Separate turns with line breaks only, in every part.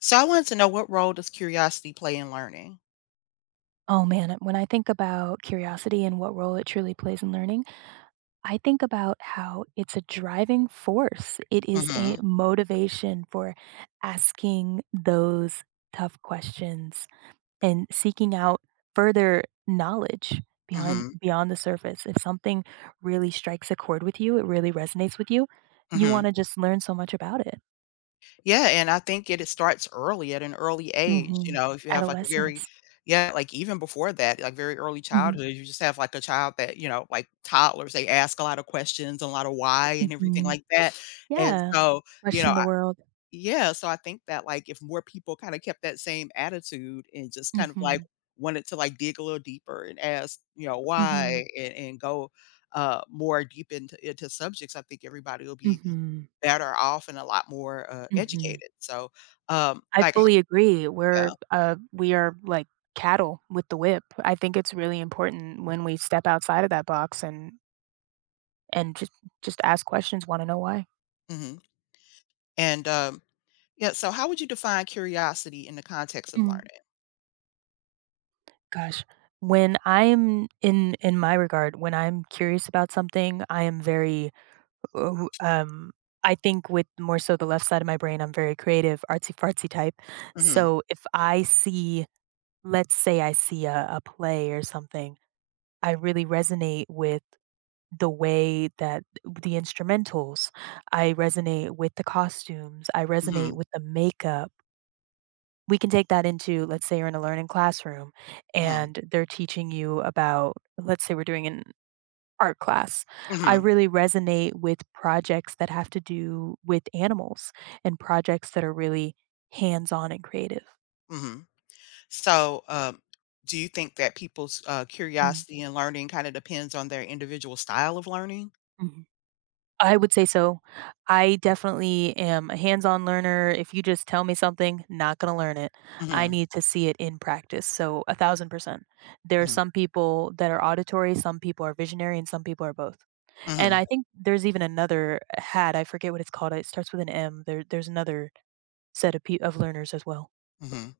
So I wanted to know, what role does curiosity play in learning?
Oh man, when I think about curiosity and what role it truly plays in learning, I think about how it's a driving force. It is a
Mhm.
motivation for asking those tough questions and seeking out further knowledge behind
Mhm.
beyond the surface. If something really strikes a chord with you, it really resonates with you, you
Mhm.
want to just learn so much about it.
Yeah, and I think it starts early at an early age, you
Mhm.
know, if you have, like, a very
Adolescence.
yeah, like, even before that, like, very early
Mhm.
childhood, you just have, like, a child that, you know, like, toddlers, they ask a lot of questions and a lot of why and everything
Mhm.
like that, and
Yeah.
so, you
Question
know
the world.
Yeah, so I think that, like, if more people kinda kept that same attitude and just kind of, like,
Mhm.
wanted to, like, dig a little deeper and ask, you know,
Mhm.
why and go, more deep into subjects. I think everybody will be
Mhm,
better off and a lot more,
mhm.
educated. So, um,
I
like
fully agree. We're,
Yeah.
we are like cattle with the whip. I think it's really important when we step outside of that box and and just just ask questions, wanna know why.
Mhm. And yeah, so how would you define curiosity in the context of
Mm,
learning?
gosh. When I'm in my regard, when I'm curious about something, I am very, ooh, I think with more so the left side of my brain, I'm very creative, artsy-fartsy type.
Mhm.
So if I see, let's say I see a play or something, I really resonate with the way that the instrumentals, I resonate with the costumes, I resonate
Mhm.
with the makeup. We can take that into, let's say you're in a learning classroom
Mhm.
and they're teaching you about, let's say we're doing an art class. I
Mhm.
really resonate with projects that have to do with animals and projects that are really hands on and creative.
Mhm. So, do you think that people's
Mm-hmm.
curiosity and learning kind of depends on their individual style of learning?
I would say so. I definitely am a hands-on learner. If you just tell me something, not gonna learn it. I
Mhm.
need to see it in practice. So 1000%. There are
Mhm.
some people that are auditory, some people are visionary, and some people are both. And
Mhm.
I think there's even another hat, I forget what it's called. It starts with an M. There's another set of pe of learners as well.
Mhm.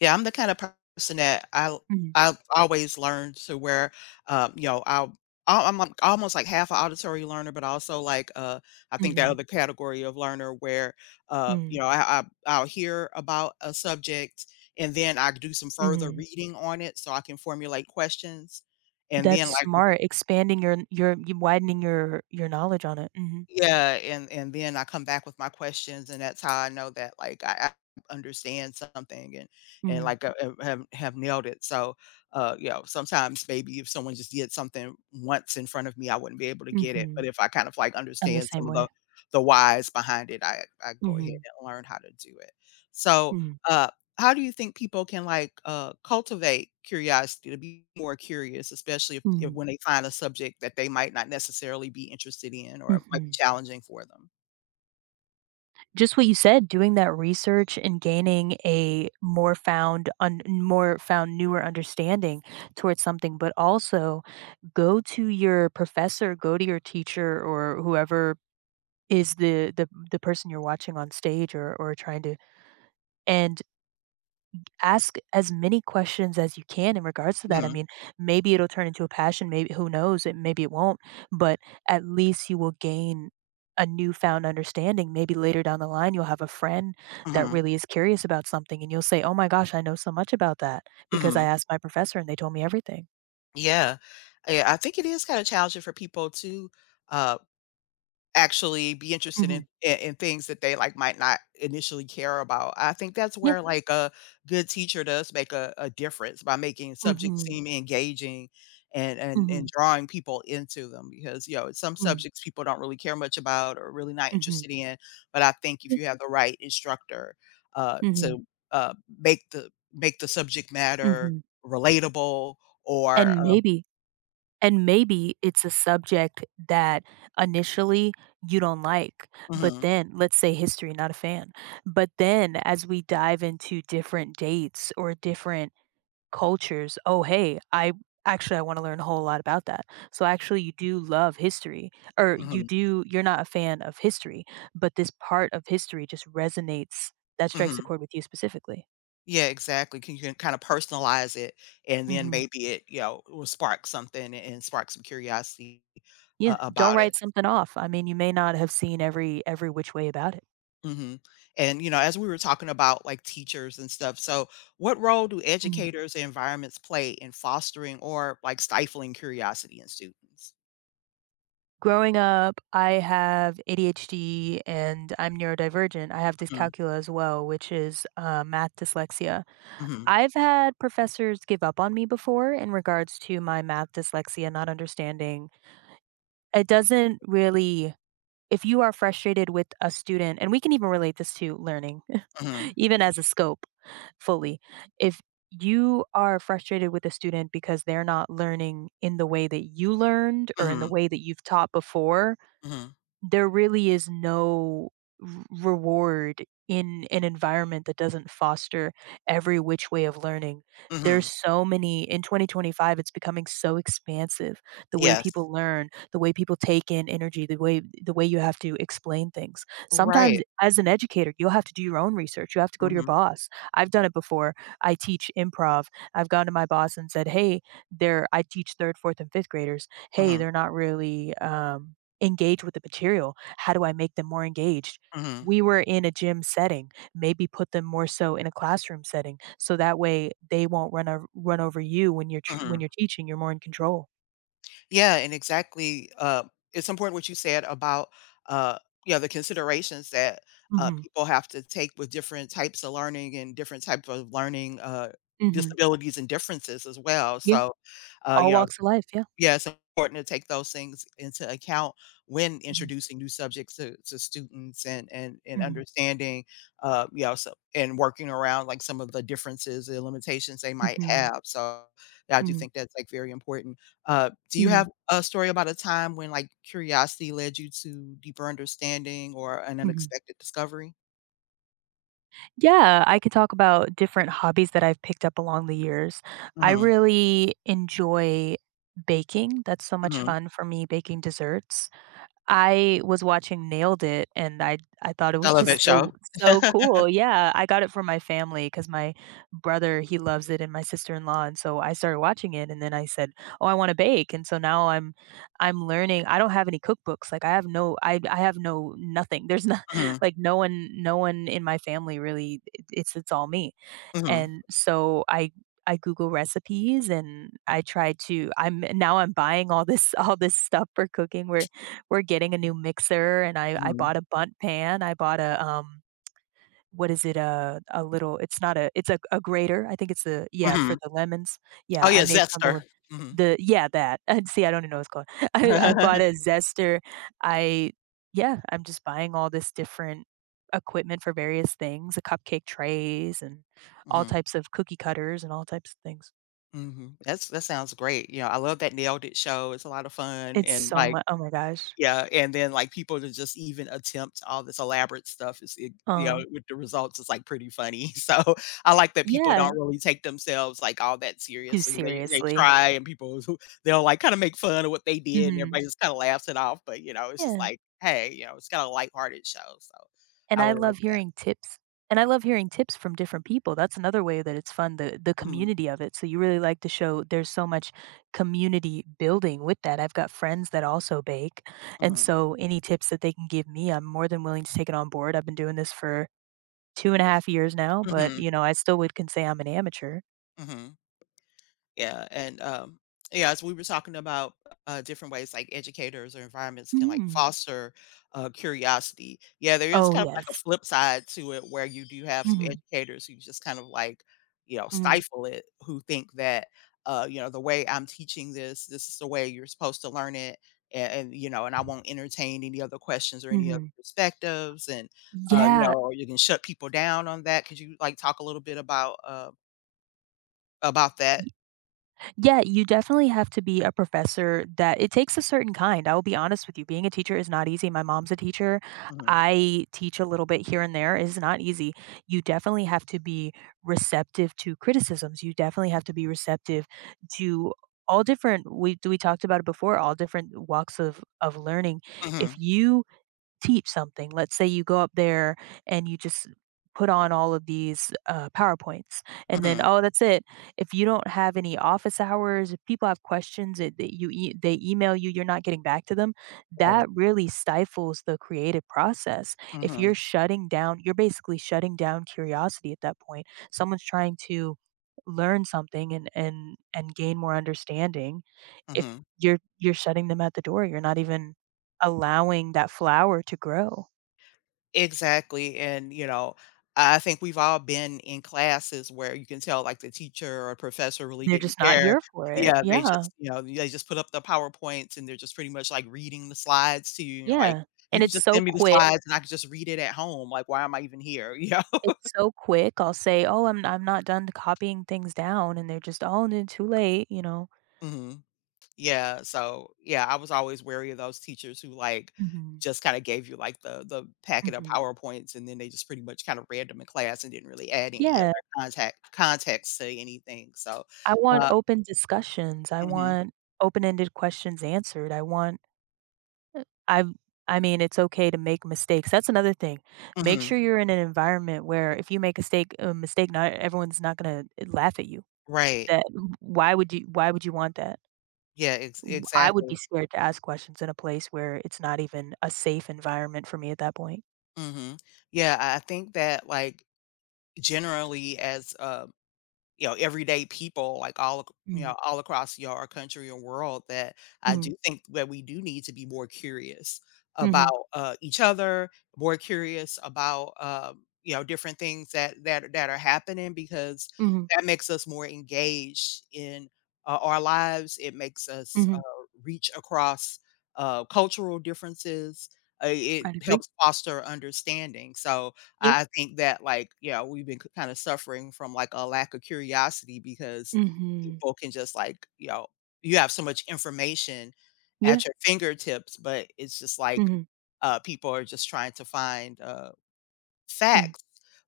Yeah, I'm the kind of person that I
Mhm,
I've always learned to where, you know, I'll I- I'm like- almost like half an auditory learner, but also like I think that
mhm,
other category of learner where you
mm,
know I'll hear about a subject and then I do some further
mhm.
reading on it so I can formulate questions, and
That's
then.
smart, expanding your you widening your knowledge on it. Mhm,
Yeah, and then I come back with my questions, and that's how I know that, like, I understand something and,
mm,
like, have nailed it. So, you know, sometimes maybe if someone just did something once in front of me, I wouldn't be able to get it, but
mhm.
if I kind of, like,
I'm the
understand
same
some of
way.
the whys behind it, I go ahead
Mhm.
and learn how to do it. so,
Mm,
uh how do you think people can like cultivate curiosity to be more curious, especially if
mm,
when they find a subject that they might not necessarily be interested in or might be
mhm.
challenging for them?
Just what you said, doing that research and gaining a more found newer understanding towards something, but also go to your professor, go to your teacher or whoever is the person you're watching on stage or trying to, and ask as many questions as you can in regards to that. I
Hmm.
mean, maybe it'll turn into a passion. Maybe who knows? It won't, but at least you will gain a newfound understanding. Maybe later down the line, you'll have a friend that
Hmm.
really is curious about something, and you'll say, "Oh my gosh, I know so much about that because I
Hmm.
asked my professor and they told me everything."
Yeah. Yeah, I think it is kind of challenging for people to. uh, Actually be interested
Hmm.
in things that they, like, might not initially care about. I think that's
Yeah.
where, like, a good teacher does make a difference by making
Hmm.
subjects
Hmm.
seem engaging and and
Mm-hmm.
and drawing people into them because, you know, some subjects people don't really care much about or really not
Mm-hmm.
interested in, but I think if
Yeah.
you have the right instructor, uh,
Mm-hmm.
to, uh, make the subject matter
Mm-hmm.
relatable or,
And
uh
maybe And maybe it's a subject that initially you don't like, but
Mhm.
then, let's say history, not a fan. But then as we dive into different dates or different cultures, oh, hey, I want to learn a whole lot about that. So actually you do love history, or
Mhm.
you're not a fan of history, but this part of history just resonates, that strikes a
Mhm.
chord with you specifically.
Yeah, exactly. Can kind of personalize it, and then
Mhm.
maybe it, you know, will spark something and spark some curiosity
Yeah, don't
about it.
write something off. I mean, you may not have seen every which way about it.
Hmm. And you know, as we were talking about like teachers and stuff, so what role do
Mhm.
educators and environments play in fostering or like stifling curiosity in students?
Growing up, I have ADHD and I'm neurodivergent. I have
Hmm.
dyscalculia as well, which is math dyslexia.
Hmm.
I've had professors give up on me before in regards to my math dyslexia, not understanding. It doesn't really, if you are frustrated with a student, and we can even relate this to learning,
Hmm.
even as a scope fully. If you are frustrated with a student because they're not learning in the way that you learned or in the
Hmm.
way that you've taught before,
Hmm.
there really is no reward in an environment that doesn't foster every which way of learning. There's
Hmm.
so many, in 2025 it's becoming so expansive, the way
Yes.
people learn, the way people take in energy, the way you have to explain things. Sometimes
Right.
as an educator, you'll have to do your own research. You have to go to your
Hmm.
boss. I've done it before. I teach improv. I've gone to my boss and said, "Hey, they're I teach 3rd, 4th and 5th graders. Hey,
Hmm.
they're not really engage with the material? How do I make them more engaged?
Hmm.
We were in a gym setting, maybe put them more so in a classroom setting, so that way they won't run over you when you're tr
Hmm.
when you're teaching, you're more in control."
Yeah, and exactly. It's important what you said about uh, you know, the considerations that
Mhm,
people have to take with different types of learning and different types of learning
mhm,
disabilities and differences as well.
yeah,
So,
all
you know,
walks of life, yeah.
yeah, it's important to take those things into account when
Mhm,
introducing new subjects to students and
mhm,
understanding, you know, so, and working around like some of the differences and limitations they might
mhm,
have. So I do
mhm,
think that's like very important. Do you
mhm,
have a story about a time when like curiosity led you to deeper understanding or an
mhm.
unexpected discovery?
Yeah, I could talk about different hobbies that I've picked up along the years. I
Mhm.
really enjoy baking, that's so much
Mhm.
fun for me, baking desserts. I was watching Nailed It, and I thought it
I
was
love
just
that show.
so so cool. Yeah, I got it from my family because my brother, he loves it, and my sister-in-law, and so I started watching it, and then I said, "Oh, I wanna bake," and so now I'm learning. I don't have any cookbooks, like, I have no I I have no nothing. There's not
Mhm.
like, no one in my family really it's all me.
Mhm.
And so I Google recipes and I try to, I'm buying all this all this stuff for cooking. We're getting a new mixer and I
Mhm.
bought a bunt pan. I bought a what is it? A little, it's not a, it's a grater. I think it's a, yeah, for
Mhm.
the lemons.
Oh
Yeah, I
yeah,
made something
zester.
with
Mhm.
the, yeah, that. And see, I don't even know what it's called. I bought a zester. I Yeah, I'm just buying all this different equipment for various things, the cupcake trays and all
Mhm.
types of cookie cutters and all types of things.
Mhm. That's that sounds great. You know, I love that Nailed It show. It's a lot of fun
It's
and,
so
like
much. Oh my gosh.
yeah, and then, like, people to just even attempt all this elaborate stuff is it you
Uh-huh.
know, with the results, is like, pretty funny. So, I like that people
Yeah.
don't really take themselves, like, all that
Too
seriously. They
seriously.
try and people who they'll, like, kinda make fun of what they did and
Mhm.
everybody just kinda laughs it off, but, you know, it's just
Yeah.
like, "Hey," you know, it's kinda lighthearted show, so
And
I
I
really
love
like that.
hearing tips, and I love hearing tips from different people. That's another way that it's fun, the
Mhm.
community of it. So you really like the show. There's so much community building with that. I've got friends that also bake, and
Mhm.
so any tips that they can give me, I'm more than willing to take it on board. I've been doing this for 2 and a half years now, but,
Mhm.
you know, I still would can say I'm an amateur.
Mhm. Yeah, and, yeah, as we were talking about, different ways, like, educators or environments can, like,
Mhm.
foster, curiosity. Yeah, there is
Oh,
kind of like a
yes.
flip side to it where you do have some
Mhm.
educators who just kind of, like, you know,
Mhm.
stifle it, who think that, you know, "The way I'm teaching this, this is the way you're supposed to learn it, a and, you know, and I won't entertain any other questions or any other
Mhm.
perspectives," and, you
Yeah.
know, or you can shut people down on that. Could you, like, talk a little bit about, about that?
Yeah, you definitely have to be a professor, that it takes a certain kind. I will be honest with you. Being a teacher is not easy. My mom's a teacher.
Mhm.
I teach a little bit here and there. It's not easy. You definitely have to be receptive to criticisms. You definitely have to be receptive to, all different we talked about it before, all different walks of learning. If
Mhm.
you teach something, let's say you go up there and you just put on all of these PowerPoints, and then
Mhm.
oh, that's it. If you don't have any office hours, if people have questions that that they email you, you're not getting back to them.
Right.
That really stifles the creative process. If
Mhm.
you're shutting down, you're basically shutting down curiosity at that point. Someone's trying to learn something and gain more understanding. If
Mhm.
you're shutting them at the door, you're not even allowing that flower to grow.
Exactly, and, you know, I think we've all been in classes where you can tell, like, the teacher or professor really
They're
didn't
just not
care.
here for it.
Yeah, they
Yeah,
just, you know, they just put up the PowerPoints, and they're just pretty much, like, reading the slides to you, and you're like,
yeah, and
"You can
it's
just
so
send me the
quick.
slides, and I can just read it at home, like, why am I even here?" Yeah.
It's so quick. I'll say, "Oh, I'm not done copying things down," and they're just, "Oh, no, too late," you know?
Mhm. Yeah, so, yeah, I was always wary of those teachers who, like,
Mhm,
just kinda gave you, like, the packet of
mhm.
PowerPoints, and then they just pretty much kinda read them in class and didn't really add any other
Yeah,
contact context to anything. so,
I want
uh
open discussions. I
Mhm.
want open-ended questions answered. I want I I mean, it's okay to make mistakes. That's another thing. Make
Mhm.
sure you're in an environment where if you make a mistake, not gonna eh, laugh at you.
Right.
That, why would you want that?
Yeah, ex
W I would be
exactly.
scared to ask questions in a place where it's not even a safe environment for me at that point.
Mhm. Yeah, I think that, like, generally as you know, everyday people, like, all ac you
Mm,
know, all across, you know, our country and world that I
mhm,
do think that we do need to be more curious
mhm,
about, each other, more curious about, you know, different things that are happening because
mhm,
that makes us more engaged in, our lives. It makes us,
mhm.
reach across, cultural differences. It
I'd agree.
helps foster understanding. So,
Yeah.
I think that, like, yeah, we've been kind of suffering from like a lack of curiosity because
Mhm.
people can just like, you know, you have so much information
Yeah.
at your fingertips, but it's just like
Mhm.
people are just trying to find
Mhm.
facts,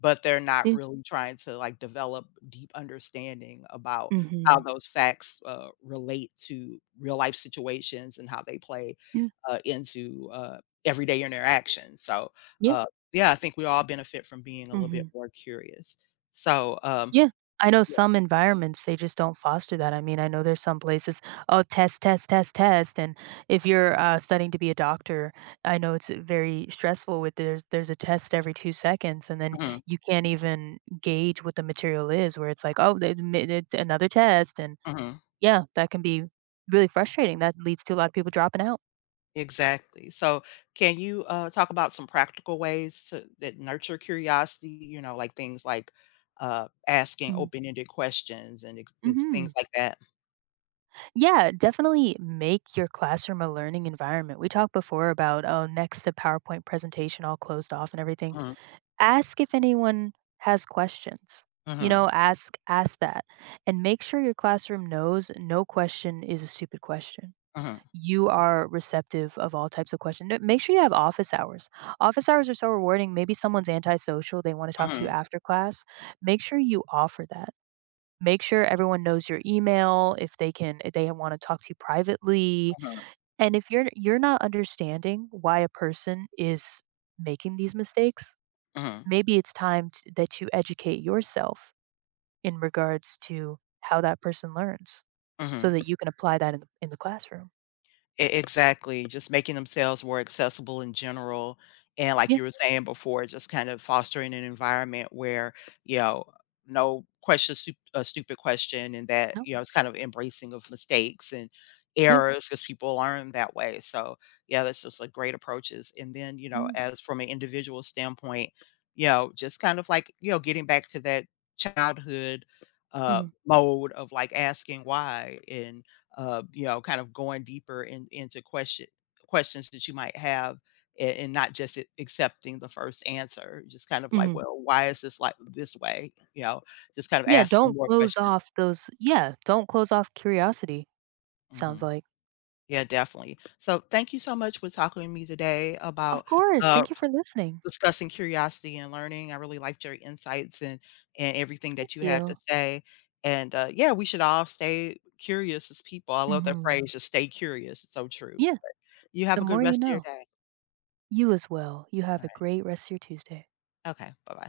but they're not
Yeah.
really trying to, like, develop deep understanding about how
Mhm.
those facts, relate to real life situations and how they play,
Yeah.
into everyday interactions, so,
Yeah.
uh, yeah, I think we all benefit from being a little bit
Mhm.
more curious. So,
Yeah. I know
yeah.
some environments, they just don't foster that. I mean, I know there's some places, oh, test, test, test, test. And if you're studying to be a doctor, I know it's very stressful with, there's a test every 2 seconds, and then
Mhm.
you can't even gauge what the material is. Where it's like, oh, they admit it- another test, and
Mhm.
yeah, that can be really frustrating. That leads to a lot of people dropping out.
Exactly. So, can you talk about some practical ways to, that nurture curiosity? You know, like things like asking open ended questions and it's
Mm-hmm.
things like that.
Yeah, definitely make your classroom a learning environment. We talked before about, oh, next to PowerPoint presentation, all closed off and everything.
Mm-hmm.
Ask if anyone has questions. You know,
Mm-hmm.
ask that, and make sure your classroom knows no question is a stupid question.
Mm-hmm.
You are receptive of all types of questions. Make sure you have office hours. Office hours are so rewarding. Maybe someone's antisocial, they want to talk to you
Mm-hmm.
after class. Make sure you offer that. Make sure everyone knows your email if they can if they want to talk to you privately. And if you're not understanding why a person is making these mistakes,
Mm-hmm.
maybe it's time t that you educate yourself in regards to how that person learns so
Mm-hmm.
that you can apply that in the classroom.
E Exactly, just making themselves more accessible in general, and like
Yeah,
you were saying before, just kind of fostering an environment where, you know, no question stu a stupid question, and that,
no,
you know, it's kind of embracing of mistakes and
yeah.
errors because people learn that way, so, yeah, that's just, like, great approaches, and then, you know,
Mhm,
as from an individual standpoint, you know, just kind of like, you know, getting back to that childhood,
mhm,
mode of, like, asking why and you know, kind of going deeper into questions that you might have and not just accepting the first answer. Just kind of like,
mhm.
well, why is this like this way? You know, just kind of
Yeah,
asking
don't
more
close
questions.
off those yeah, don't close off curiosity, sounds
Hmm.
like.
Yeah, definitely. So thank you so much for talking with me today
Of
about
course,
uh,
thank you for listening.
discussing curiosity and learning. I really liked your insights and everything
Thank
that you had to
you.
say. And yeah, we should all stay curious as people. I love that
Mhm.
phrase, just stay curious. It's so true.
Yeah.
You have
The
a good
more you
rest of your
know.
day.
You as well. You
All
have a
right.
great rest of your Tuesday.
Okay. Bye-bye.